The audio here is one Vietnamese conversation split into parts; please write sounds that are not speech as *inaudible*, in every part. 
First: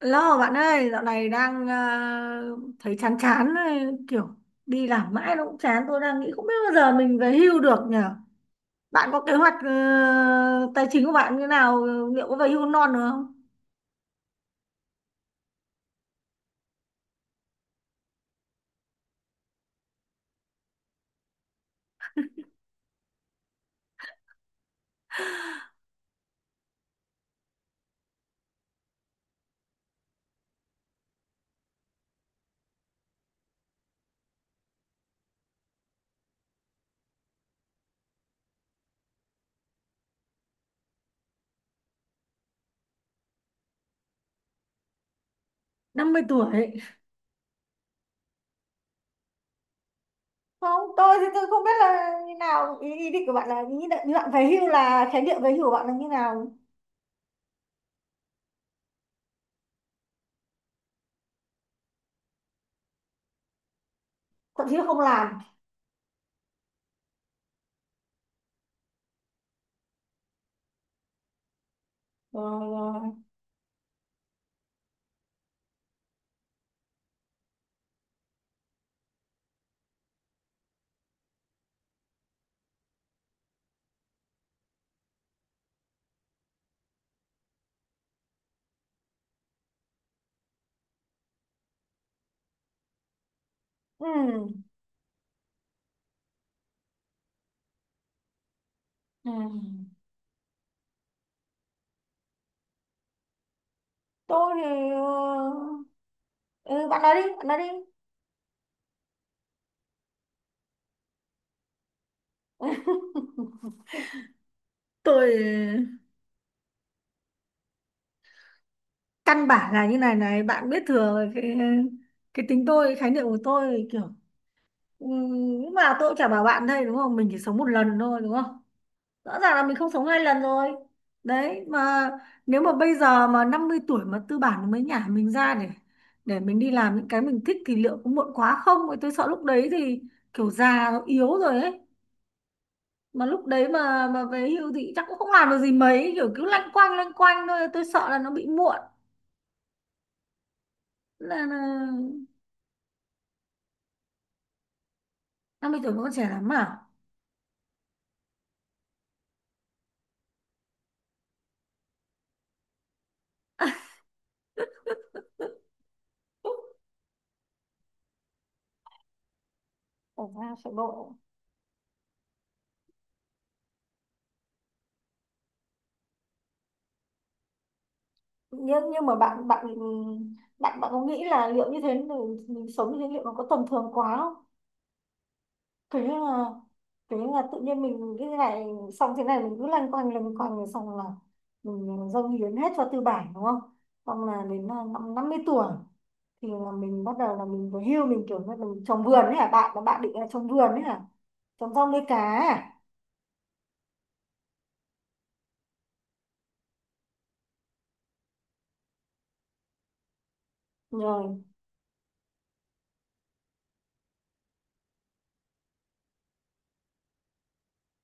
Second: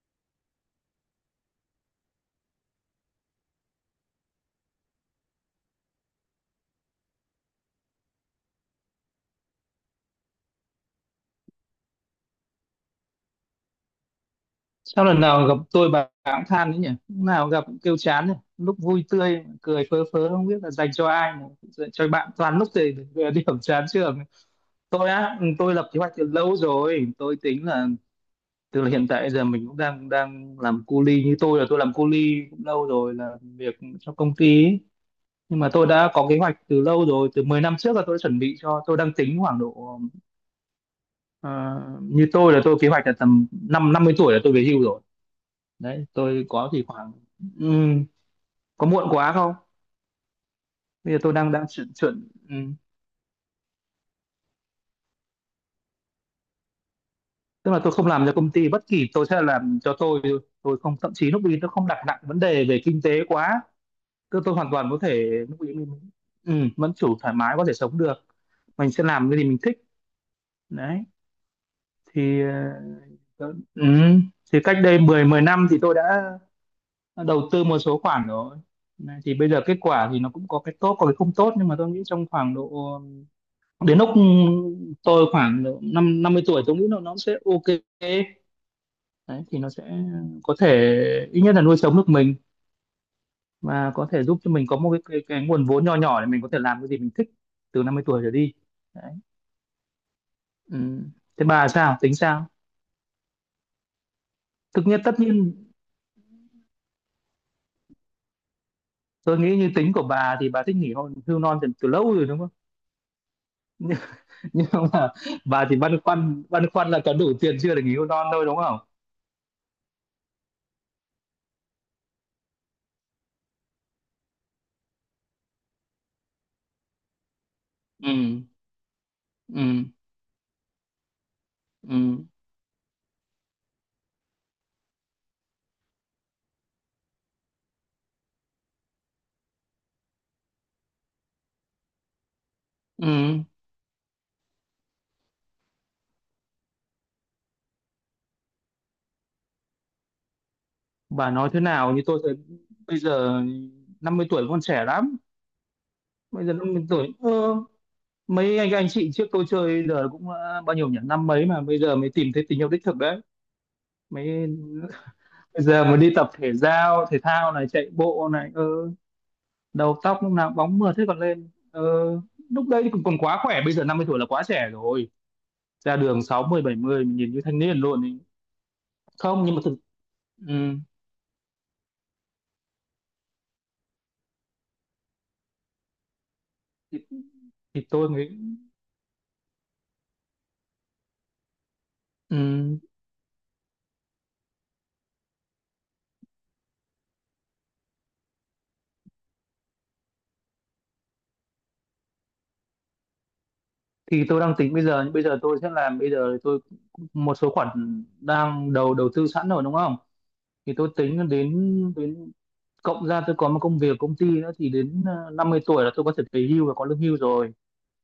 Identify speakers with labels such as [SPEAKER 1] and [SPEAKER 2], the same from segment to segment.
[SPEAKER 1] Lo bạn ơi, dạo này đang thấy chán chán ấy, kiểu đi làm mãi nó cũng chán. Tôi đang nghĩ không biết bao giờ mình về hưu được nhở? Bạn có kế hoạch tài chính của bạn như nào, liệu có về hưu non được không?
[SPEAKER 2] Sao lần nào gặp tôi bà cũng than đấy nhỉ? Lúc nào gặp cũng kêu chán nhỉ? Lúc vui tươi, cười phớ phớ không biết là dành cho ai mà dành cho bạn toàn lúc thì về điểm chán trường. Tôi á, ừ, tôi lập kế hoạch từ lâu rồi. Tôi tính là từ là hiện tại giờ mình cũng đang đang làm cu li, như tôi là tôi làm cu li cũng lâu rồi, là việc cho công ty ấy. Nhưng mà tôi đã có kế hoạch từ lâu rồi, từ 10 năm trước là tôi đã chuẩn bị cho, tôi đang tính khoảng độ ờ, như tôi là tôi kế hoạch là tầm năm 50 tuổi là tôi về hưu rồi. Đấy
[SPEAKER 1] năm mươi
[SPEAKER 2] tôi có
[SPEAKER 1] tuổi.
[SPEAKER 2] thì khoảng ừm, có muộn quá không?
[SPEAKER 1] Không,
[SPEAKER 2] Bây
[SPEAKER 1] tôi
[SPEAKER 2] giờ
[SPEAKER 1] thì
[SPEAKER 2] tôi
[SPEAKER 1] tôi
[SPEAKER 2] đang
[SPEAKER 1] không
[SPEAKER 2] đang
[SPEAKER 1] biết
[SPEAKER 2] chuyển
[SPEAKER 1] là
[SPEAKER 2] chuyển
[SPEAKER 1] như nào ý, ý định của bạn là như định như bạn về hưu là khái niệm về hưu của bạn là như nào?
[SPEAKER 2] tức là tôi không làm cho công ty bất kỳ, tôi sẽ làm cho tôi thôi. Tôi không, thậm chí lúc ý tôi không đặt nặng vấn đề về kinh tế quá, tôi
[SPEAKER 1] Thậm
[SPEAKER 2] hoàn
[SPEAKER 1] chí là
[SPEAKER 2] toàn có
[SPEAKER 1] không
[SPEAKER 2] thể
[SPEAKER 1] làm.
[SPEAKER 2] lúc ý mình vẫn chủ thoải mái có thể sống được, mình sẽ làm cái gì mình thích. Đấy thì
[SPEAKER 1] Rồi, rồi.
[SPEAKER 2] tớ- ừm, thì cách đây 10 10 năm thì tôi đã đầu tư một số khoản rồi. Này, thì bây giờ kết quả thì nó cũng có cái tốt có cái không tốt, nhưng mà tôi nghĩ trong khoảng độ đến lúc tôi khoảng năm năm mươi tuổi tôi nghĩ là nó sẽ ok. Đấy thì nó sẽ có thể ít nhất là nuôi sống được mình và
[SPEAKER 1] Ừ.
[SPEAKER 2] có thể giúp cho mình có một cái nguồn vốn nho nhỏ để mình có thể làm cái gì mình thích từ 50 tuổi trở đi. Đấy.
[SPEAKER 1] Ừ.
[SPEAKER 2] Ừ. Thế bà sao tính sao?
[SPEAKER 1] Tôi
[SPEAKER 2] Thực
[SPEAKER 1] thì
[SPEAKER 2] nhất tất nhiên
[SPEAKER 1] ừ, bạn nói đi, bạn nói đi.
[SPEAKER 2] tôi nghĩ như tính của bà thì bà thích nghỉ hôn hưu non từ, từ lâu rồi đúng không?
[SPEAKER 1] *laughs*
[SPEAKER 2] *laughs* nhưng, nhưng mà
[SPEAKER 1] Tôi
[SPEAKER 2] bà thì băn khoăn là có đủ tiền chưa để nghỉ hưu non thôi đúng không?
[SPEAKER 1] căn bản là như này này bạn biết thừa rồi, cái tính tôi, khái niệm của tôi kiểu nhưng mà tôi cũng chả bảo bạn đây đúng không, mình chỉ sống một lần
[SPEAKER 2] Ừ.
[SPEAKER 1] thôi đúng không? Rõ ràng là mình
[SPEAKER 2] Ừ.
[SPEAKER 1] không sống hai lần rồi. Đấy mà
[SPEAKER 2] Ừ.
[SPEAKER 1] nếu mà bây giờ mà 50 tuổi mà tư bản mới nhả mình ra để mình đi làm những cái mình thích thì liệu có muộn quá không? Tôi sợ lúc đấy thì kiểu già nó yếu rồi ấy, mà
[SPEAKER 2] Ừ.
[SPEAKER 1] lúc đấy mà về hưu thì chắc cũng không làm được gì mấy, kiểu cứ lanh quanh thôi, tôi sợ là nó bị muộn.
[SPEAKER 2] Bà
[SPEAKER 1] là,
[SPEAKER 2] nói thế
[SPEAKER 1] là
[SPEAKER 2] nào, như tôi thấy bây giờ 50 tuổi vẫn còn trẻ lắm.
[SPEAKER 1] 50 tuổi vẫn còn trẻ
[SPEAKER 2] Bây
[SPEAKER 1] lắm
[SPEAKER 2] giờ năm
[SPEAKER 1] à?
[SPEAKER 2] mươi tuổi, mấy anh chị trước tôi chơi giờ cũng đã bao nhiêu nhỉ, năm mấy mà bây giờ mới tìm thấy tình yêu đích thực đấy. Mấy bây giờ mới đi tập thể giao thể thao này, chạy bộ này, ơ, đầu tóc
[SPEAKER 1] Ở
[SPEAKER 2] lúc nào
[SPEAKER 1] ra chạy
[SPEAKER 2] bóng mượt thế,
[SPEAKER 1] bộ.
[SPEAKER 2] còn lên. Ờ, Lúc đấy thì còn còn quá khỏe, bây giờ 50 tuổi là quá trẻ rồi. Ra đường sáu mươi bảy mươi mình nhìn như thanh niên luôn ý.
[SPEAKER 1] Nhưng mà
[SPEAKER 2] Không
[SPEAKER 1] bạn
[SPEAKER 2] nhưng mà
[SPEAKER 1] bạn
[SPEAKER 2] thực ừ,
[SPEAKER 1] bạn bạn có nghĩ là liệu như thế mình sống như thế liệu nó có tầm thường quá không? thế là
[SPEAKER 2] thì,
[SPEAKER 1] thế là tự nhiên
[SPEAKER 2] thì tôi
[SPEAKER 1] mình
[SPEAKER 2] nghĩ
[SPEAKER 1] cái này, xong thế này mình cứ lanh quanh rồi xong là mình dâng hiến hết
[SPEAKER 2] ừ,
[SPEAKER 1] cho tư bản đúng không? Xong là đến năm năm mươi tuổi thì là mình bắt đầu là mình về hưu, mình kiểu như mình trồng vườn ấy hả, bạn là bạn định là trồng vườn ấy hả? Trồng rau nuôi cá à?
[SPEAKER 2] thì tôi đang tính bây giờ, nhưng bây giờ tôi sẽ làm, bây giờ tôi một số khoản đang đầu đầu tư sẵn rồi đúng không? Thì tôi tính đến
[SPEAKER 1] Rồi.
[SPEAKER 2] đến cộng ra tôi có một công việc công ty nữa thì đến 50 tuổi là tôi có thể về hưu và có lương hưu rồi.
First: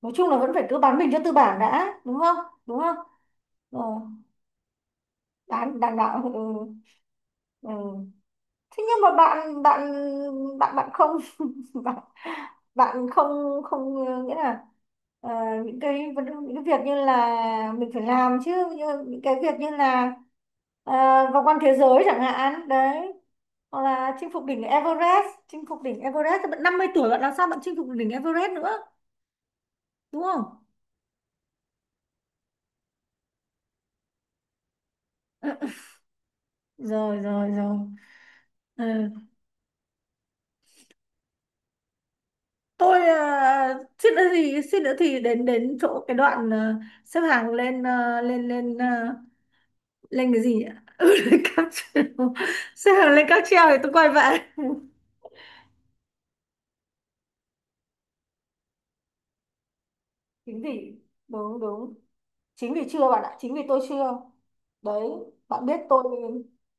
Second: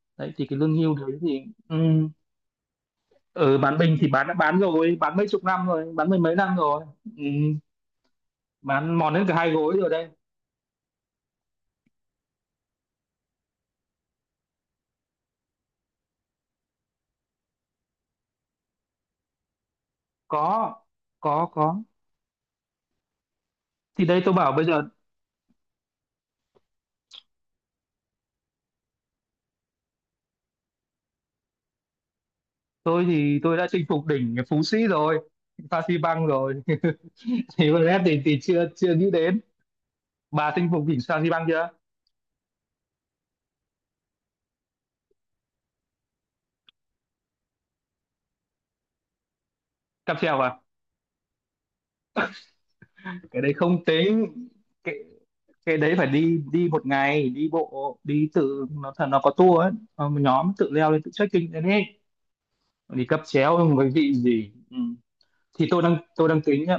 [SPEAKER 1] Nói chung
[SPEAKER 2] Đấy
[SPEAKER 1] là
[SPEAKER 2] thì
[SPEAKER 1] vẫn
[SPEAKER 2] cái
[SPEAKER 1] phải
[SPEAKER 2] lương
[SPEAKER 1] cứ
[SPEAKER 2] hưu
[SPEAKER 1] bán mình cho
[SPEAKER 2] đấy
[SPEAKER 1] tư
[SPEAKER 2] thì
[SPEAKER 1] bản
[SPEAKER 2] ừ,
[SPEAKER 1] đã đúng không? Đúng không?
[SPEAKER 2] ở bán
[SPEAKER 1] Ờ,
[SPEAKER 2] mình thì bán đã bán rồi, bán mấy chục năm
[SPEAKER 1] đáng
[SPEAKER 2] rồi,
[SPEAKER 1] đáng
[SPEAKER 2] bán mười
[SPEAKER 1] đáng
[SPEAKER 2] mấy năm
[SPEAKER 1] ừ.
[SPEAKER 2] rồi. Ừ,
[SPEAKER 1] Ừ. Thế
[SPEAKER 2] bán
[SPEAKER 1] nhưng mà
[SPEAKER 2] mòn đến cả hai
[SPEAKER 1] bạn
[SPEAKER 2] gối
[SPEAKER 1] bạn
[SPEAKER 2] rồi đây.
[SPEAKER 1] bạn bạn không *laughs* bạn, bạn không, nghĩa là ờ, những những cái việc như là mình phải làm chứ, những cái việc như là
[SPEAKER 2] Có.
[SPEAKER 1] ờ, vào
[SPEAKER 2] có
[SPEAKER 1] quan thế
[SPEAKER 2] có
[SPEAKER 1] giới chẳng hạn, đấy, hoặc
[SPEAKER 2] Thì
[SPEAKER 1] là
[SPEAKER 2] đây
[SPEAKER 1] chinh
[SPEAKER 2] tôi
[SPEAKER 1] phục
[SPEAKER 2] bảo
[SPEAKER 1] đỉnh
[SPEAKER 2] bây giờ
[SPEAKER 1] Everest. Chinh phục đỉnh Everest thì bạn 50 tuổi bạn làm sao bạn chinh phục đỉnh Everest nữa, đúng không?
[SPEAKER 2] tôi thì tôi đã chinh phục đỉnh Phú Sĩ rồi,
[SPEAKER 1] Ừ, ừ.
[SPEAKER 2] Phan Xi Păng rồi. *laughs*
[SPEAKER 1] Rồi rồi
[SPEAKER 2] Thì
[SPEAKER 1] rồi.
[SPEAKER 2] Brad thì chưa chưa
[SPEAKER 1] Ừ.
[SPEAKER 2] nghĩ đến. Bà chinh phục đỉnh sao băng chưa?
[SPEAKER 1] tôi suýt nữa thì đến đến chỗ cái đoạn, xếp hàng lên, lên lên,
[SPEAKER 2] Cáp
[SPEAKER 1] lên
[SPEAKER 2] treo
[SPEAKER 1] cái gì
[SPEAKER 2] à?
[SPEAKER 1] nhỉ *laughs* lên cáp treo, xếp hàng lên cáp
[SPEAKER 2] Cái đấy
[SPEAKER 1] treo thì
[SPEAKER 2] không
[SPEAKER 1] tôi quay
[SPEAKER 2] tính.
[SPEAKER 1] về.
[SPEAKER 2] cái cái đấy phải đi đi một ngày, đi bộ đi tự nó thật, nó có tour ấy. Ờ, một nhóm
[SPEAKER 1] Chính
[SPEAKER 2] tự leo
[SPEAKER 1] vì,
[SPEAKER 2] lên, tự trekking
[SPEAKER 1] đúng
[SPEAKER 2] lên ấy.
[SPEAKER 1] đúng, chính vì
[SPEAKER 2] Đi
[SPEAKER 1] chưa
[SPEAKER 2] cáp
[SPEAKER 1] bạn ạ, chính vì
[SPEAKER 2] treo
[SPEAKER 1] tôi
[SPEAKER 2] với vị
[SPEAKER 1] chưa.
[SPEAKER 2] gì ừ.
[SPEAKER 1] Đấy, bạn
[SPEAKER 2] Thì
[SPEAKER 1] biết
[SPEAKER 2] tôi đang
[SPEAKER 1] tôi.
[SPEAKER 2] tôi đang tính nhá,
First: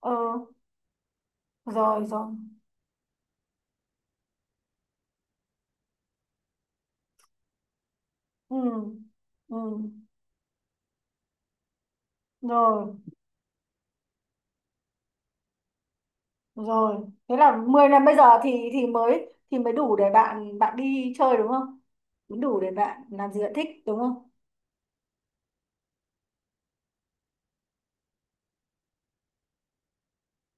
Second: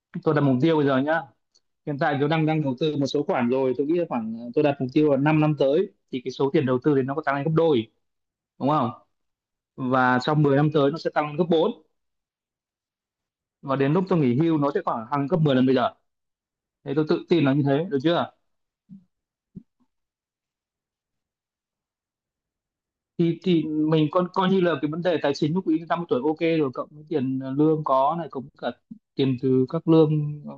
[SPEAKER 1] Ờ,
[SPEAKER 2] tôi đặt mục tiêu bây giờ nhá. Hiện
[SPEAKER 1] rồi
[SPEAKER 2] tại
[SPEAKER 1] rồi.
[SPEAKER 2] tôi đang đang đầu tư một số khoản rồi, tôi nghĩ là khoảng tôi đặt mục tiêu là 5 năm tới thì cái số tiền đầu tư thì nó có tăng lên gấp đôi
[SPEAKER 1] Ừ,
[SPEAKER 2] đúng không?
[SPEAKER 1] ừ.
[SPEAKER 2] Và trong 10 năm tới nó sẽ tăng lên gấp bốn,
[SPEAKER 1] Rồi
[SPEAKER 2] và đến lúc tôi nghỉ hưu nó sẽ khoảng hàng gấp 10 lần bây giờ. Thế
[SPEAKER 1] rồi.
[SPEAKER 2] tôi tự
[SPEAKER 1] Thế
[SPEAKER 2] tin là
[SPEAKER 1] là
[SPEAKER 2] như thế
[SPEAKER 1] mười
[SPEAKER 2] được
[SPEAKER 1] năm bây giờ
[SPEAKER 2] chưa?
[SPEAKER 1] thì mới đủ để bạn bạn đi chơi đúng không? Mới đủ để bạn làm
[SPEAKER 2] Thì
[SPEAKER 1] gì bạn
[SPEAKER 2] thì
[SPEAKER 1] thích đúng
[SPEAKER 2] mình coi
[SPEAKER 1] không?
[SPEAKER 2] coi như là cái vấn đề tài chính lúc ý năm mươi tuổi ok rồi, cộng với tiền lương có này cũng cả tiền từ các lương ờ,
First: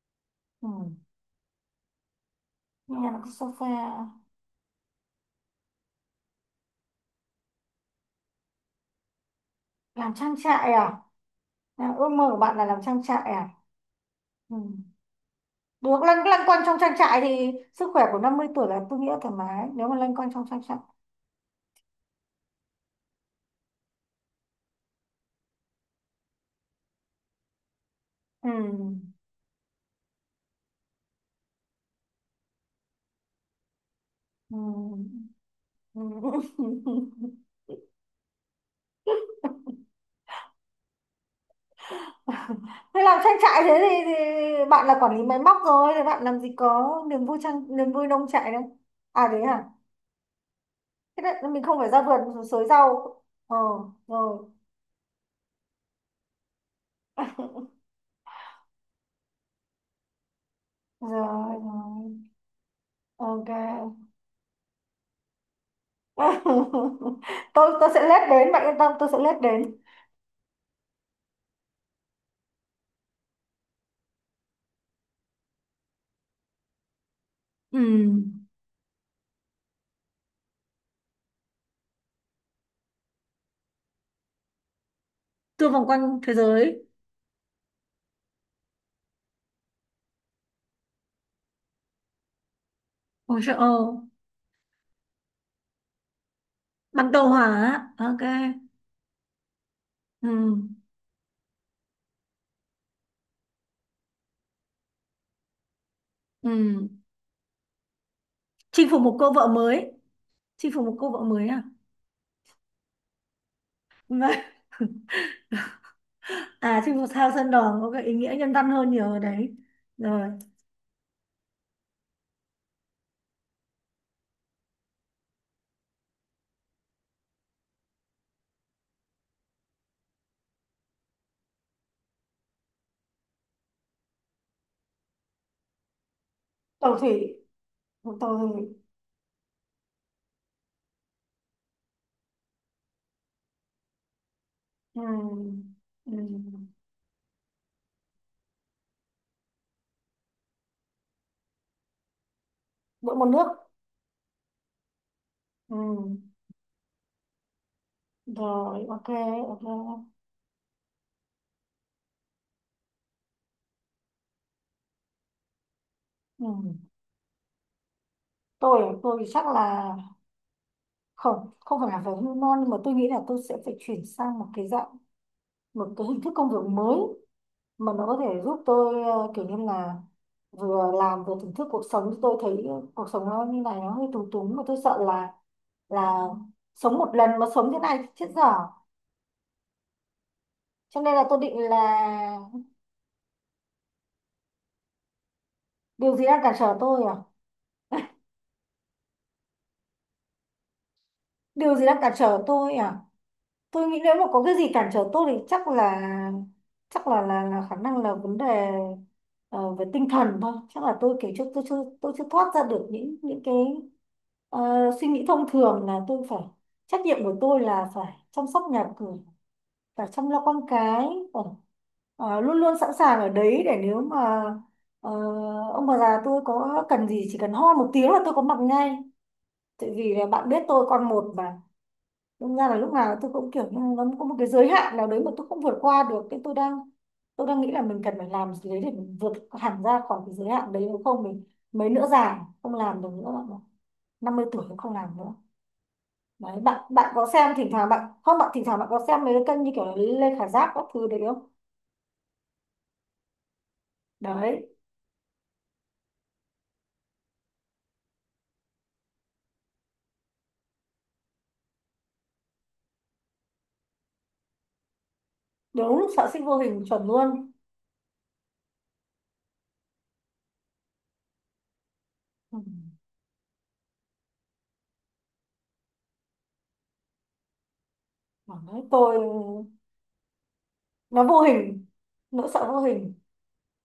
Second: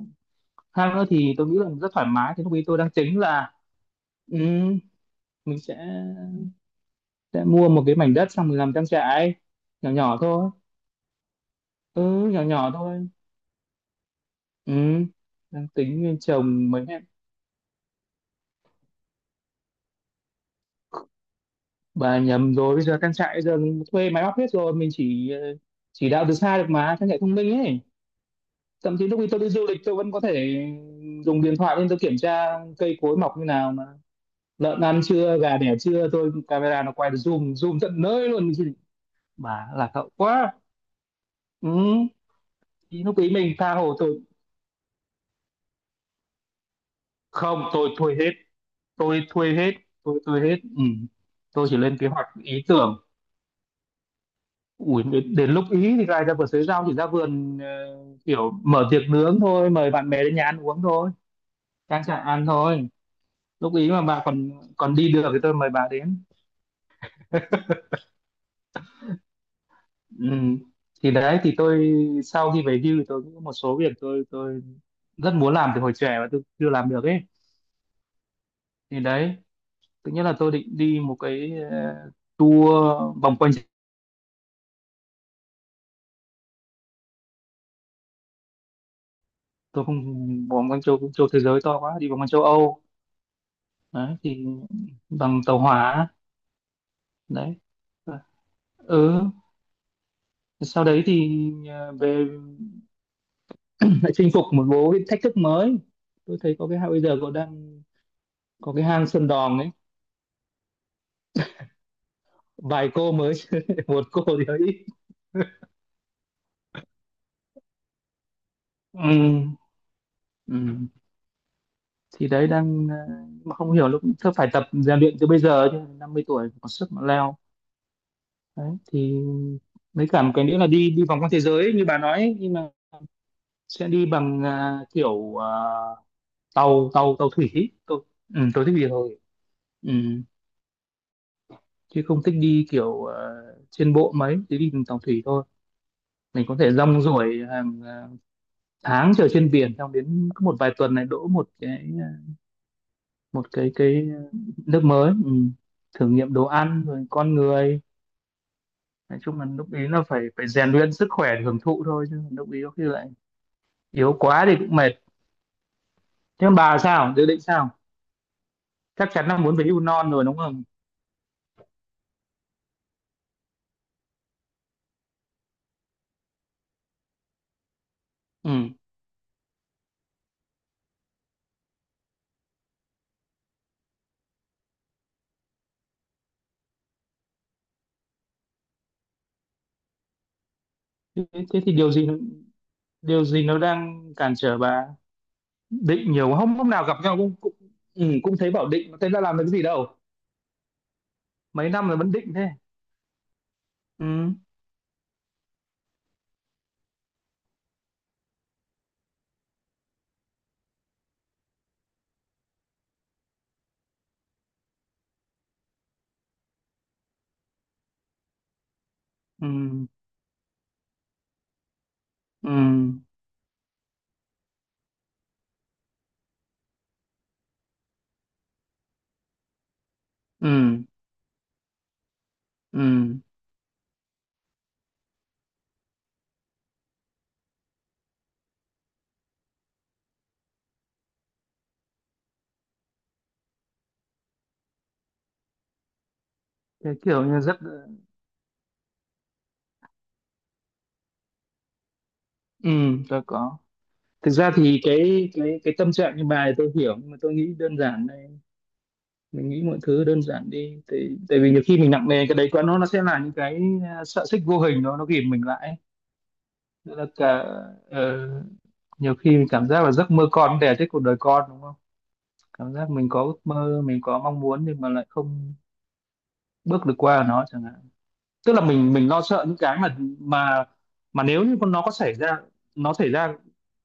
[SPEAKER 1] Ừ.
[SPEAKER 2] khác nữa thì tôi nghĩ là rất thoải mái. Thì lúc ý tôi đang
[SPEAKER 1] Nghe
[SPEAKER 2] tính
[SPEAKER 1] là cái
[SPEAKER 2] là
[SPEAKER 1] sofa.
[SPEAKER 2] ừ, mình sẽ mua một cái mảnh đất xong mình làm trang trại nhỏ
[SPEAKER 1] Làm
[SPEAKER 2] nhỏ
[SPEAKER 1] trang
[SPEAKER 2] thôi.
[SPEAKER 1] trại à? À, ước mơ
[SPEAKER 2] Ừ,
[SPEAKER 1] của
[SPEAKER 2] nhỏ
[SPEAKER 1] bạn là
[SPEAKER 2] nhỏ
[SPEAKER 1] làm trang
[SPEAKER 2] thôi.
[SPEAKER 1] trại à? Ừ.
[SPEAKER 2] Ừ, đang
[SPEAKER 1] Được
[SPEAKER 2] tính
[SPEAKER 1] lăn lăn quanh
[SPEAKER 2] trồng
[SPEAKER 1] trong
[SPEAKER 2] mấy.
[SPEAKER 1] trang trại thì sức khỏe của 50 tuổi là tôi nghĩ là thoải mái nếu mà lăn quanh trong trang trại.
[SPEAKER 2] Bà nhầm rồi, bây giờ trang trại bây giờ thuê máy móc hết rồi, mình chỉ chỉ đạo từ xa được mà, trang trại thông minh ấy.
[SPEAKER 1] Ừ.
[SPEAKER 2] Thậm chí lúc đi tôi đi du lịch tôi vẫn có thể dùng điện thoại lên tôi kiểm tra cây cối mọc như nào mà,
[SPEAKER 1] Ừ.
[SPEAKER 2] lợn ăn chưa gà đẻ chưa, tôi
[SPEAKER 1] Ừ.
[SPEAKER 2] camera nó quay được zoom zoom tận nơi luôn. Chứ bà lạc hậu quá. Ừ.
[SPEAKER 1] *laughs* Thế
[SPEAKER 2] Thì lúc
[SPEAKER 1] làm
[SPEAKER 2] ấy
[SPEAKER 1] trang
[SPEAKER 2] mình
[SPEAKER 1] trại
[SPEAKER 2] tha
[SPEAKER 1] thế thì,
[SPEAKER 2] hồ tôi.
[SPEAKER 1] thì bạn là quản lý máy móc rồi thì bạn làm gì có niềm vui
[SPEAKER 2] Không
[SPEAKER 1] trang
[SPEAKER 2] tôi
[SPEAKER 1] niềm vui
[SPEAKER 2] thuê
[SPEAKER 1] nông
[SPEAKER 2] hết
[SPEAKER 1] trại đâu.
[SPEAKER 2] tôi
[SPEAKER 1] À đấy
[SPEAKER 2] thuê
[SPEAKER 1] hả?
[SPEAKER 2] hết tôi thuê hết. Ừ.
[SPEAKER 1] Thế đấy, mình
[SPEAKER 2] Tôi chỉ
[SPEAKER 1] không phải
[SPEAKER 2] lên
[SPEAKER 1] ra
[SPEAKER 2] kế hoạch
[SPEAKER 1] vườn
[SPEAKER 2] ý
[SPEAKER 1] xới
[SPEAKER 2] tưởng.
[SPEAKER 1] rau. Ờ, rồi.
[SPEAKER 2] Ủi, đến, đến lúc ý thì lại ra vườn sới rau, chỉ ra vườn
[SPEAKER 1] *laughs*
[SPEAKER 2] kiểu mở tiệc nướng thôi, mời bạn bè đến nhà ăn uống thôi,
[SPEAKER 1] Rồi
[SPEAKER 2] trang
[SPEAKER 1] rồi.
[SPEAKER 2] trại ăn thôi.
[SPEAKER 1] Ok.
[SPEAKER 2] Lúc ý mà bà còn còn đi được thì tôi mời bà đến.
[SPEAKER 1] *laughs* Tôi sẽ lết đến, bạn yên tâm, tôi sẽ lết đến.
[SPEAKER 2] Ừ. Thì đấy thì tôi sau khi về hưu thì tôi cũng có một số việc tôi rất muốn làm từ hồi trẻ mà tôi chưa làm được ấy.
[SPEAKER 1] Ừ,
[SPEAKER 2] Thì đấy tự nhiên là tôi định đi một cái tour vòng quanh.
[SPEAKER 1] tour vòng quanh thế giới.
[SPEAKER 2] Tôi không, vòng quanh châu châu thế giới to quá, đi vòng quanh châu Âu.
[SPEAKER 1] Ôi trời ơi,
[SPEAKER 2] Đấy thì bằng tàu hỏa.
[SPEAKER 1] bằng tàu
[SPEAKER 2] Đấy.
[SPEAKER 1] hỏa. Ok.
[SPEAKER 2] Ờ. Ừ.
[SPEAKER 1] Ừ,
[SPEAKER 2] Sau đấy thì về *laughs* lại chinh phục một bố cái thách thức mới. Tôi thấy có cái
[SPEAKER 1] ừ.
[SPEAKER 2] hang bây giờ có đang có cái
[SPEAKER 1] Chinh phục
[SPEAKER 2] hang
[SPEAKER 1] một
[SPEAKER 2] Sơn
[SPEAKER 1] cô vợ
[SPEAKER 2] Đòn ấy.
[SPEAKER 1] mới. Chinh phục một cô vợ mới à?
[SPEAKER 2] Vài cô mới chứ, *laughs* một cô
[SPEAKER 1] Vâng.
[SPEAKER 2] thì hơi ít.
[SPEAKER 1] *laughs* À, chinh phục sao sơn đỏ có cái ý nghĩa nhân văn hơn nhiều
[SPEAKER 2] Ừ.
[SPEAKER 1] ở đấy. Rồi.
[SPEAKER 2] Ừ. Thì đấy đang mà không hiểu lúc tôi phải tập rèn luyện từ bây giờ chứ, 50 tuổi có sức mà leo. Đấy thì mấy cả một cái nữa là đi đi vòng quanh thế giới ấy, như bà nói ấy, nhưng mà sẽ đi bằng kiểu tàu
[SPEAKER 1] Tàu thủy,
[SPEAKER 2] tàu tàu thủy tôi.
[SPEAKER 1] một tàu
[SPEAKER 2] Ừ, tôi
[SPEAKER 1] thủy.
[SPEAKER 2] thích gì thôi. Ừ. Chứ không thích đi kiểu trên bộ, mấy chỉ đi bằng tàu
[SPEAKER 1] Ừ.
[SPEAKER 2] thủy thôi.
[SPEAKER 1] Ừ.
[SPEAKER 2] Mình có thể rong ruổi hàng tháng chờ trên biển, xong đến cứ một vài tuần này đỗ một cái
[SPEAKER 1] Mỗi một nước.
[SPEAKER 2] một cái nước mới. Ừ.
[SPEAKER 1] Ừ.
[SPEAKER 2] Thử nghiệm đồ ăn rồi con người.
[SPEAKER 1] Rồi, ok.
[SPEAKER 2] Nói chung là lúc ý
[SPEAKER 1] Ok.
[SPEAKER 2] là phải phải rèn luyện sức khỏe để hưởng thụ thôi, chứ lúc ý có khi lại yếu quá thì cũng mệt. Thế còn
[SPEAKER 1] Ừ.
[SPEAKER 2] bà sao, dự định sao?
[SPEAKER 1] tôi
[SPEAKER 2] Chắc
[SPEAKER 1] tôi
[SPEAKER 2] chắn là
[SPEAKER 1] chắc
[SPEAKER 2] muốn về hưu
[SPEAKER 1] là
[SPEAKER 2] non rồi đúng không?
[SPEAKER 1] không, không phải là về hormone nhưng mà tôi nghĩ là tôi sẽ phải chuyển sang một cái dạng, một cái hình thức công việc mới mà nó có thể giúp
[SPEAKER 2] Ừ.
[SPEAKER 1] tôi kiểu như là vừa làm vừa thưởng thức cuộc sống. Tôi thấy cuộc sống nó như này nó hơi túng túng mà tôi sợ là sống một lần mà sống thế này thì chết dở, cho nên
[SPEAKER 2] Thế,
[SPEAKER 1] là tôi định
[SPEAKER 2] thế thì điều
[SPEAKER 1] là
[SPEAKER 2] gì, điều gì nó đang cản trở bà? Định
[SPEAKER 1] điều gì
[SPEAKER 2] nhiều,
[SPEAKER 1] đang cản
[SPEAKER 2] hôm hôm
[SPEAKER 1] trở
[SPEAKER 2] nào gặp
[SPEAKER 1] tôi à?
[SPEAKER 2] nhau cũng cũng ừ,
[SPEAKER 1] *laughs*
[SPEAKER 2] cũng thấy bảo định thế ra làm được cái gì đâu, mấy
[SPEAKER 1] Điều gì
[SPEAKER 2] năm rồi
[SPEAKER 1] đang cản
[SPEAKER 2] vẫn định
[SPEAKER 1] trở
[SPEAKER 2] thế.
[SPEAKER 1] tôi à? Tôi nghĩ nếu mà
[SPEAKER 2] Ừ.
[SPEAKER 1] có cái gì cản trở tôi thì chắc là là khả năng, là vấn đề ờ, về tinh thần thôi. Chắc là tôi kiểu chưa, tôi chưa thoát ra được những cái suy nghĩ thông thường là tôi phải, trách nhiệm của tôi là phải chăm sóc nhà cửa,
[SPEAKER 2] Ừ.
[SPEAKER 1] phải chăm lo con cái, phải,
[SPEAKER 2] Ừ.
[SPEAKER 1] luôn luôn sẵn sàng ở đấy để nếu mà ờ, ông bà già tôi có cần gì, chỉ cần ho một tiếng là tôi có mặt ngay, tại vì là bạn biết
[SPEAKER 2] Ừ.
[SPEAKER 1] tôi con một mà. Đúng ra là
[SPEAKER 2] Ừ.
[SPEAKER 1] lúc nào tôi cũng kiểu như nó có một cái giới hạn nào đấy mà tôi không vượt qua được, cái tôi đang nghĩ là mình cần phải làm gì đấy để mình vượt hẳn ra khỏi cái giới hạn đấy, nếu không mình mấy nữa già không làm được nữa bạn ạ, 50 tuổi cũng không làm nữa. Đấy, bạn
[SPEAKER 2] Cái
[SPEAKER 1] bạn
[SPEAKER 2] kiểu
[SPEAKER 1] có
[SPEAKER 2] như
[SPEAKER 1] xem
[SPEAKER 2] rất
[SPEAKER 1] thỉnh thoảng bạn không, bạn thỉnh thoảng bạn có xem mấy cái kênh như kiểu là Lê Khả Giáp các thứ đấy không?
[SPEAKER 2] ừ, tôi có. Thực ra
[SPEAKER 1] Đấy.
[SPEAKER 2] thì cái tâm trạng như bài tôi hiểu, nhưng mà tôi nghĩ đơn giản đây, mình nghĩ mọi thứ đơn giản đi, tại tại vì nhiều khi mình nặng nề cái đấy quá nó sẽ là những cái sợi xích vô hình, nó ghìm mình lại ấy.
[SPEAKER 1] Đúng, sợ sinh vô hình,
[SPEAKER 2] Tức
[SPEAKER 1] chuẩn
[SPEAKER 2] là cả
[SPEAKER 1] luôn.
[SPEAKER 2] ờ, nhiều khi mình cảm giác là giấc mơ con đẻ chết cuộc đời con đúng không?
[SPEAKER 1] Ừ.
[SPEAKER 2] Cảm giác mình có ước mơ, mình có mong muốn nhưng mà lại không bước được qua nó chẳng hạn. Tức là
[SPEAKER 1] Đấy,
[SPEAKER 2] mình
[SPEAKER 1] tôi,
[SPEAKER 2] lo sợ những cái mà
[SPEAKER 1] nó vô
[SPEAKER 2] nếu như nó
[SPEAKER 1] hình.
[SPEAKER 2] có xảy ra,
[SPEAKER 1] Nỗi sợ vô
[SPEAKER 2] nó xảy
[SPEAKER 1] hình.
[SPEAKER 2] ra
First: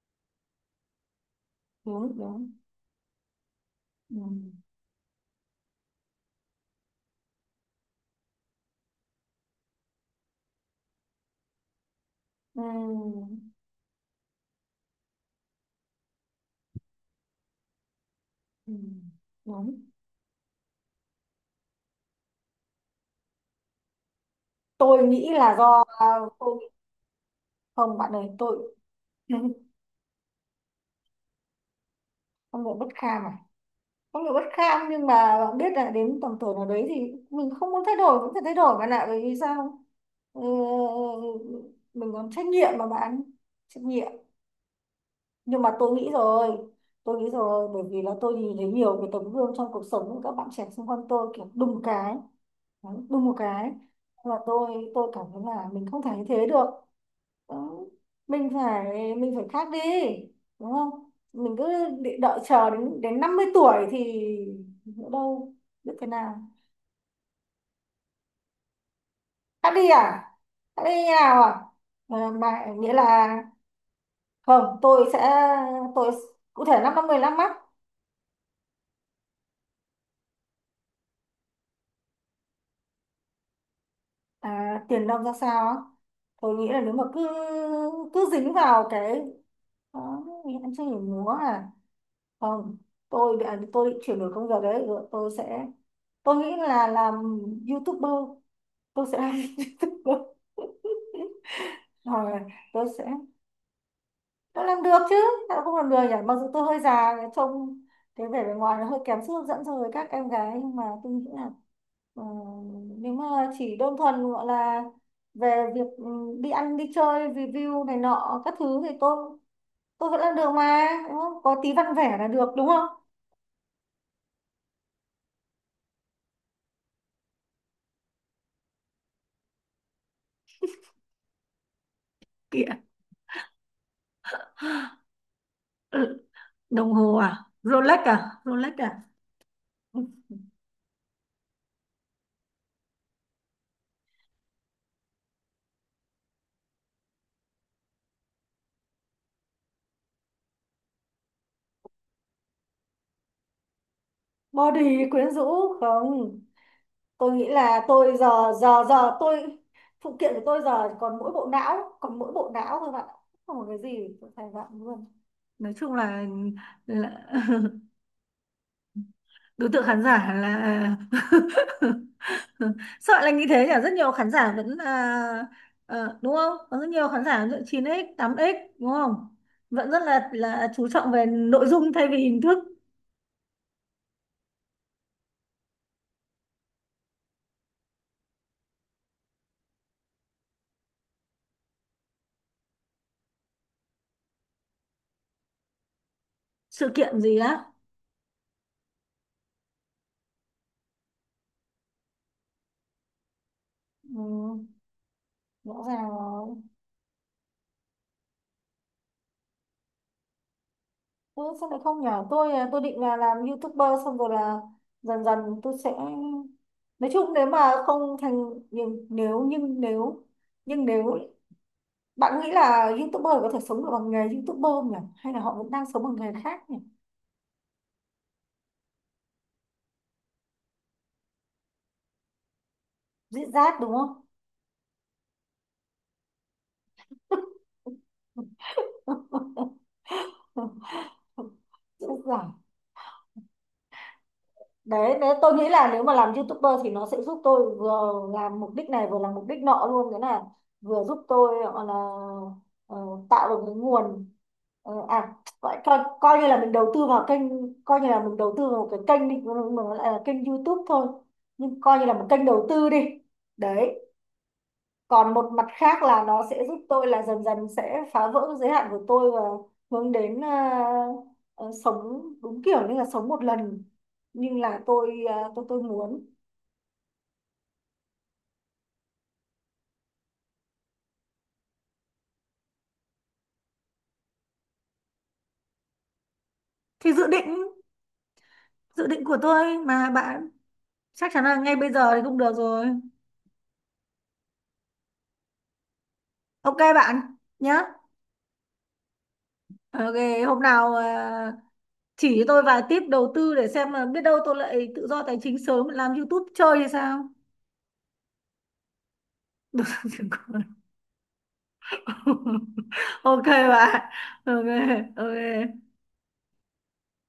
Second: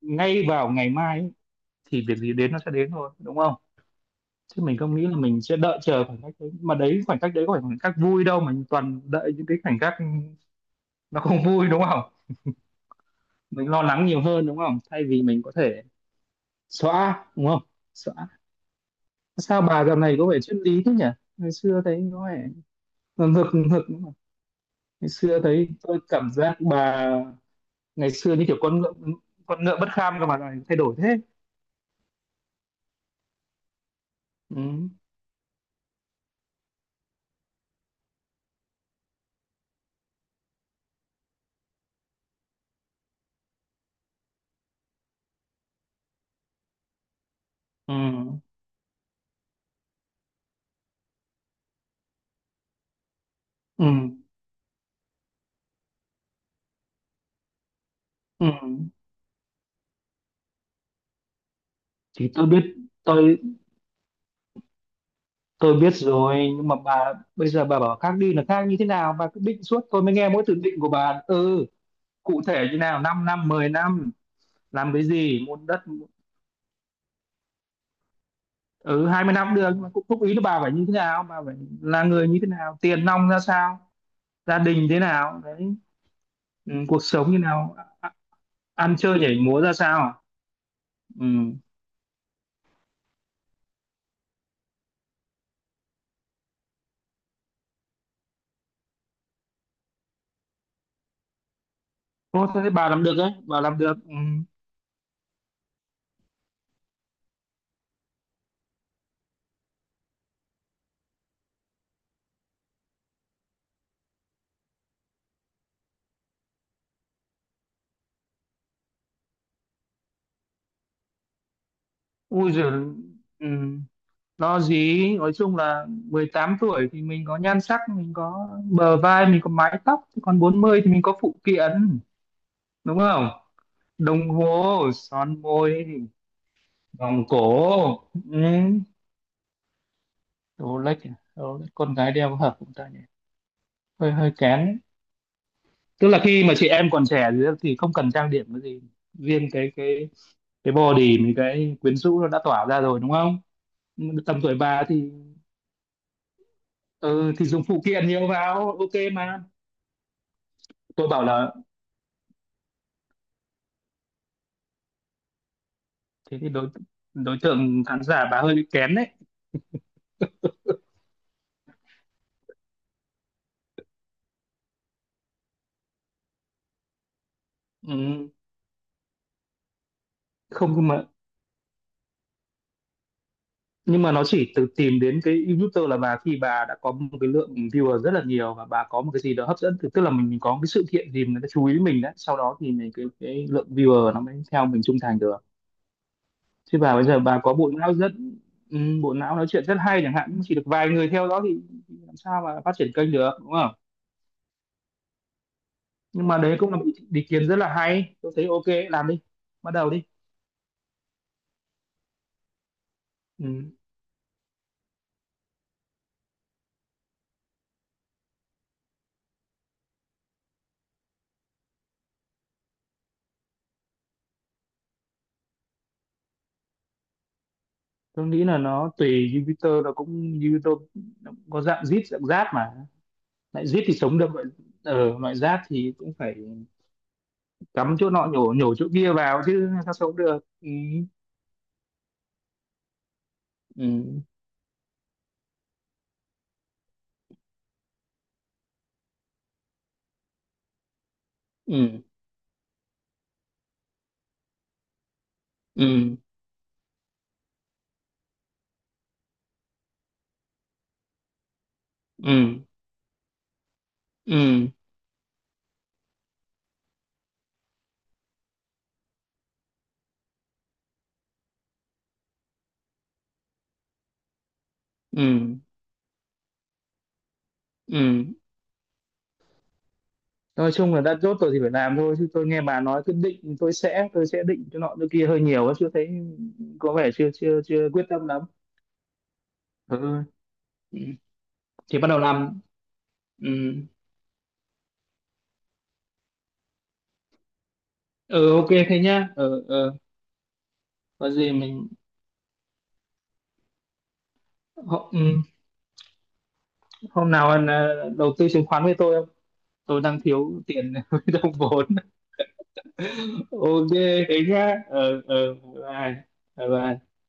[SPEAKER 2] ngay vào ngày mai ấy, thì
[SPEAKER 1] Đúng
[SPEAKER 2] việc gì
[SPEAKER 1] đúng.
[SPEAKER 2] đến nó sẽ đến thôi đúng không?
[SPEAKER 1] Ừ.
[SPEAKER 2] Chứ mình không nghĩ là mình sẽ đợi chờ khoảnh khắc đấy, mà đấy khoảnh khắc đấy có phải khoảnh khắc vui đâu, mà toàn đợi những cái khoảnh khắc nó không vui đúng không?
[SPEAKER 1] Ừ.
[SPEAKER 2] Mình lo lắng nhiều hơn đúng không, thay vì mình có thể xóa đúng không, xóa.
[SPEAKER 1] Ừ.
[SPEAKER 2] Sao
[SPEAKER 1] Đúng.
[SPEAKER 2] bà dạo này có vẻ triết lý thế nhỉ? Ngày xưa thấy có vẻ ngược ngược.
[SPEAKER 1] Tôi
[SPEAKER 2] Ngày
[SPEAKER 1] nghĩ
[SPEAKER 2] xưa
[SPEAKER 1] là
[SPEAKER 2] thấy
[SPEAKER 1] do,
[SPEAKER 2] tôi cảm giác
[SPEAKER 1] tôi.
[SPEAKER 2] bà,
[SPEAKER 1] Không bạn
[SPEAKER 2] ngày
[SPEAKER 1] ơi,
[SPEAKER 2] xưa như kiểu
[SPEAKER 1] tôi.
[SPEAKER 2] con ngựa,
[SPEAKER 1] *laughs*
[SPEAKER 2] con ngựa bất kham, cơ mà lại thay đổi thế.
[SPEAKER 1] Con người bất kham à? Con người bất kham
[SPEAKER 2] Ừ.
[SPEAKER 1] nhưng mà bạn biết là đến tầm tuổi nào đấy thì mình không muốn thay đổi cũng phải thay đổi bạn ạ, bởi vì sao? Ừ, mình còn trách nhiệm mà bạn, trách nhiệm. Nhưng mà tôi nghĩ rồi. Tôi nghĩ rồi bởi
[SPEAKER 2] Ừ.
[SPEAKER 1] vì là tôi nhìn thấy nhiều cái tấm gương trong cuộc sống của các bạn trẻ xung quanh tôi, kiểu đùng cái. Đấy, đùng một cái.
[SPEAKER 2] Ừ.
[SPEAKER 1] Và tôi cảm thấy là mình không thể như thế được. Đó. mình phải
[SPEAKER 2] Ừ.
[SPEAKER 1] mình phải khác đi, đúng không? Mình cứ đợi
[SPEAKER 2] Thì
[SPEAKER 1] đợi
[SPEAKER 2] tôi
[SPEAKER 1] chờ
[SPEAKER 2] biết,
[SPEAKER 1] đến đến năm
[SPEAKER 2] tôi
[SPEAKER 1] mươi tuổi thì nữa đâu.
[SPEAKER 2] tôi biết
[SPEAKER 1] Biết thế nào.
[SPEAKER 2] rồi, nhưng mà bà bây giờ bà bảo khác đi là khác như thế nào? Bà cứ định
[SPEAKER 1] Khác
[SPEAKER 2] suốt,
[SPEAKER 1] đi
[SPEAKER 2] tôi mới
[SPEAKER 1] à?
[SPEAKER 2] nghe mỗi từ định
[SPEAKER 1] Khác
[SPEAKER 2] của
[SPEAKER 1] đi như
[SPEAKER 2] bà.
[SPEAKER 1] nào à?
[SPEAKER 2] Ừ,
[SPEAKER 1] Ờ,
[SPEAKER 2] cụ
[SPEAKER 1] mà
[SPEAKER 2] thể như
[SPEAKER 1] nghĩa
[SPEAKER 2] nào,
[SPEAKER 1] là
[SPEAKER 2] 5 năm 10 năm,
[SPEAKER 1] không,
[SPEAKER 2] làm cái
[SPEAKER 1] tôi sẽ,
[SPEAKER 2] gì, mua đất.
[SPEAKER 1] tôi cụ thể năm năm mười lăm mắt.
[SPEAKER 2] Ừ, 20 năm cũng được, nhưng mà cũng thúc ý là bà phải như thế nào, bà phải là người như thế nào, tiền nong ra sao, gia đình thế
[SPEAKER 1] Tiền nong ra
[SPEAKER 2] nào đấy,
[SPEAKER 1] sao á? Tôi nghĩ
[SPEAKER 2] ừ,
[SPEAKER 1] là nếu
[SPEAKER 2] cuộc
[SPEAKER 1] mà cứ
[SPEAKER 2] sống như nào,
[SPEAKER 1] cứ dính vào
[SPEAKER 2] ăn chơi
[SPEAKER 1] cái
[SPEAKER 2] nhảy múa ra
[SPEAKER 1] đó,
[SPEAKER 2] sao.
[SPEAKER 1] em chưa hiểu múa
[SPEAKER 2] Ừ.
[SPEAKER 1] à? Không, tôi định chuyển đổi công việc đấy, rồi tôi sẽ, tôi nghĩ là làm youtuber. Tôi sẽ làm *laughs* youtuber. Rồi
[SPEAKER 2] Ô, thế thì
[SPEAKER 1] tôi
[SPEAKER 2] bà làm
[SPEAKER 1] sẽ,
[SPEAKER 2] được đấy, bà làm được. Ừ.
[SPEAKER 1] tôi làm được chứ, sao không làm được nhỉ? Mặc dù tôi hơi già, trông cái vẻ bề ngoài nó hơi kém sức hấp dẫn so với các em gái, nhưng mà tôi nghĩ là ờ, nếu mà chỉ đơn thuần gọi là về việc đi ăn đi chơi review này nọ các thứ thì tôi vẫn làm được mà, đúng không? Có tí văn vẻ là
[SPEAKER 2] Ui
[SPEAKER 1] được đúng
[SPEAKER 2] giời.
[SPEAKER 1] không?
[SPEAKER 2] Ừ. Lo gì, nói chung là 18 tuổi thì mình có nhan sắc, mình có bờ vai, mình có mái tóc. Thế còn 40 thì mình có phụ kiện
[SPEAKER 1] Kìa.
[SPEAKER 2] đúng không, đồng hồ, son môi,
[SPEAKER 1] Đồng hồ
[SPEAKER 2] vòng
[SPEAKER 1] à? Rolex
[SPEAKER 2] cổ. Ừ.
[SPEAKER 1] à? Rolex à?
[SPEAKER 2] Đồ lách, đồ lách con gái đeo có hợp cũng ta nhỉ, hơi hơi kén. Tức là khi mà chị em còn trẻ thì không cần trang điểm cái gì, riêng cái cái body mình cái quyến rũ nó đã tỏa ra rồi đúng không? Tầm tuổi bà
[SPEAKER 1] Body
[SPEAKER 2] thì
[SPEAKER 1] quyến rũ không? Tôi
[SPEAKER 2] ừ, thì
[SPEAKER 1] nghĩ
[SPEAKER 2] dùng phụ
[SPEAKER 1] là
[SPEAKER 2] kiện
[SPEAKER 1] tôi
[SPEAKER 2] nhiều
[SPEAKER 1] giờ,
[SPEAKER 2] vào
[SPEAKER 1] giờ
[SPEAKER 2] ok
[SPEAKER 1] giờ
[SPEAKER 2] mà.
[SPEAKER 1] tôi, phụ kiện của tôi giờ
[SPEAKER 2] Tôi
[SPEAKER 1] còn
[SPEAKER 2] bảo
[SPEAKER 1] mỗi bộ
[SPEAKER 2] là
[SPEAKER 1] não, còn mỗi bộ não thôi bạn ạ. Không có cái gì tôi phải bạn luôn. Nói chung là,
[SPEAKER 2] thế thì đối
[SPEAKER 1] là
[SPEAKER 2] đối
[SPEAKER 1] *laughs*
[SPEAKER 2] tượng khán giả bà hơi bị kén đấy.
[SPEAKER 1] đối tượng khán giả là *laughs* sợ là như thế nhỉ? Rất nhiều khán giả vẫn là đúng không? Có rất nhiều khán giả lựa 9x,
[SPEAKER 2] Ừ,
[SPEAKER 1] 8x đúng không? Vẫn rất là
[SPEAKER 2] không
[SPEAKER 1] chú
[SPEAKER 2] nhưng mà,
[SPEAKER 1] trọng về nội dung thay vì hình thức.
[SPEAKER 2] nhưng mà nó chỉ từ tìm đến cái YouTuber là bà khi bà đã có một cái lượng viewer rất là nhiều, và bà có một cái gì đó hấp dẫn, tức tức là mình có cái sự kiện gì người ta chú ý mình đấy, sau đó thì mình cái lượng viewer nó mới theo mình trung thành được. Chứ
[SPEAKER 1] Sự
[SPEAKER 2] bà bây giờ
[SPEAKER 1] kiện gì
[SPEAKER 2] bà có bộ
[SPEAKER 1] đó.
[SPEAKER 2] não rất ừ, bộ não nói chuyện rất hay chẳng hạn, nhưng chỉ được vài người theo đó thì làm sao mà phát triển kênh được đúng không?
[SPEAKER 1] Ừ, rõ ràng
[SPEAKER 2] Nhưng mà
[SPEAKER 1] rồi.
[SPEAKER 2] đấy cũng là một ý, ý kiến rất là hay, tôi thấy ok làm đi, bắt đầu đi.
[SPEAKER 1] Ừ, sao lại không nhở? Tôi tôi định là làm
[SPEAKER 2] Ừ.
[SPEAKER 1] YouTuber xong rồi là dần dần tôi sẽ, nói chung nếu mà không thành, nhưng nếu, nhưng nếu bạn nghĩ là YouTuber có thể sống được bằng nghề YouTuber không nhỉ? Hay là họ vẫn đang sống bằng nghề khác nhỉ?
[SPEAKER 2] Tôi nghĩ là nó tùy, nó cũng Jupiter nó cũng có dạng zit dạng giáp mà,
[SPEAKER 1] Dễ
[SPEAKER 2] lại
[SPEAKER 1] dát
[SPEAKER 2] zit
[SPEAKER 1] đúng
[SPEAKER 2] thì sống
[SPEAKER 1] không?
[SPEAKER 2] được, loại ở loại giáp thì cũng phải cắm chỗ nọ nhổ nhổ chỗ kia vào chứ
[SPEAKER 1] *laughs*
[SPEAKER 2] sao sống được. Ừ.
[SPEAKER 1] Dễ dàng.
[SPEAKER 2] Ừ.
[SPEAKER 1] Đấy, nếu tôi nghĩ là nếu mà làm YouTuber thì nó sẽ giúp tôi vừa làm mục đích này vừa làm mục đích nọ luôn, cái là vừa giúp tôi gọi là
[SPEAKER 2] Ừ.
[SPEAKER 1] ờ, tạo được cái nguồn, ờ, à coi, coi
[SPEAKER 2] Ừ.
[SPEAKER 1] coi như là mình đầu tư vào kênh, coi như là mình đầu tư vào một cái kênh đi nhưng mà nó lại là kênh YouTube thôi, nhưng coi như là một kênh
[SPEAKER 2] Ừ.
[SPEAKER 1] đầu tư đi. Đấy.
[SPEAKER 2] Ừ.
[SPEAKER 1] Còn một mặt khác là nó sẽ giúp tôi là dần dần sẽ phá vỡ giới hạn của tôi và hướng đến ờ, sống đúng kiểu như là sống một lần, như là tôi
[SPEAKER 2] Ừ.
[SPEAKER 1] tôi muốn.
[SPEAKER 2] Ừ. Nói chung là đã chốt rồi thì phải làm thôi, chứ tôi nghe bà nói cứ định tôi sẽ định chỗ nọ chỗ kia hơi nhiều ấy, chưa thấy có vẻ
[SPEAKER 1] Thì dự
[SPEAKER 2] chưa chưa
[SPEAKER 1] định,
[SPEAKER 2] chưa quyết tâm lắm.
[SPEAKER 1] dự định của tôi mà
[SPEAKER 2] Ừ.
[SPEAKER 1] bạn,
[SPEAKER 2] Ừ.
[SPEAKER 1] chắc chắn là ngay bây
[SPEAKER 2] Thì bắt
[SPEAKER 1] giờ
[SPEAKER 2] đầu
[SPEAKER 1] thì không được
[SPEAKER 2] làm.
[SPEAKER 1] rồi.
[SPEAKER 2] Ừ,
[SPEAKER 1] Ok bạn. Nhá.
[SPEAKER 2] ừ, ok thế nhá. Ừ, ừ.
[SPEAKER 1] Ok. Hôm nào,
[SPEAKER 2] Có gì mình
[SPEAKER 1] chỉ cho tôi vài tip đầu tư để xem là biết đâu tôi lại tự
[SPEAKER 2] hôm, ừ,
[SPEAKER 1] do tài chính sớm làm YouTube chơi hay sao.
[SPEAKER 2] hôm nào anh đầu tư chứng khoán với tôi không? Tôi đang thiếu
[SPEAKER 1] *laughs*
[SPEAKER 2] tiền *laughs* với đồng vốn.
[SPEAKER 1] Ok
[SPEAKER 2] *laughs* Ok
[SPEAKER 1] bạn.
[SPEAKER 2] thế
[SPEAKER 1] Ok.
[SPEAKER 2] nhá. Ừ, ừ.
[SPEAKER 1] Ok.
[SPEAKER 2] Bye bye. Bye bye.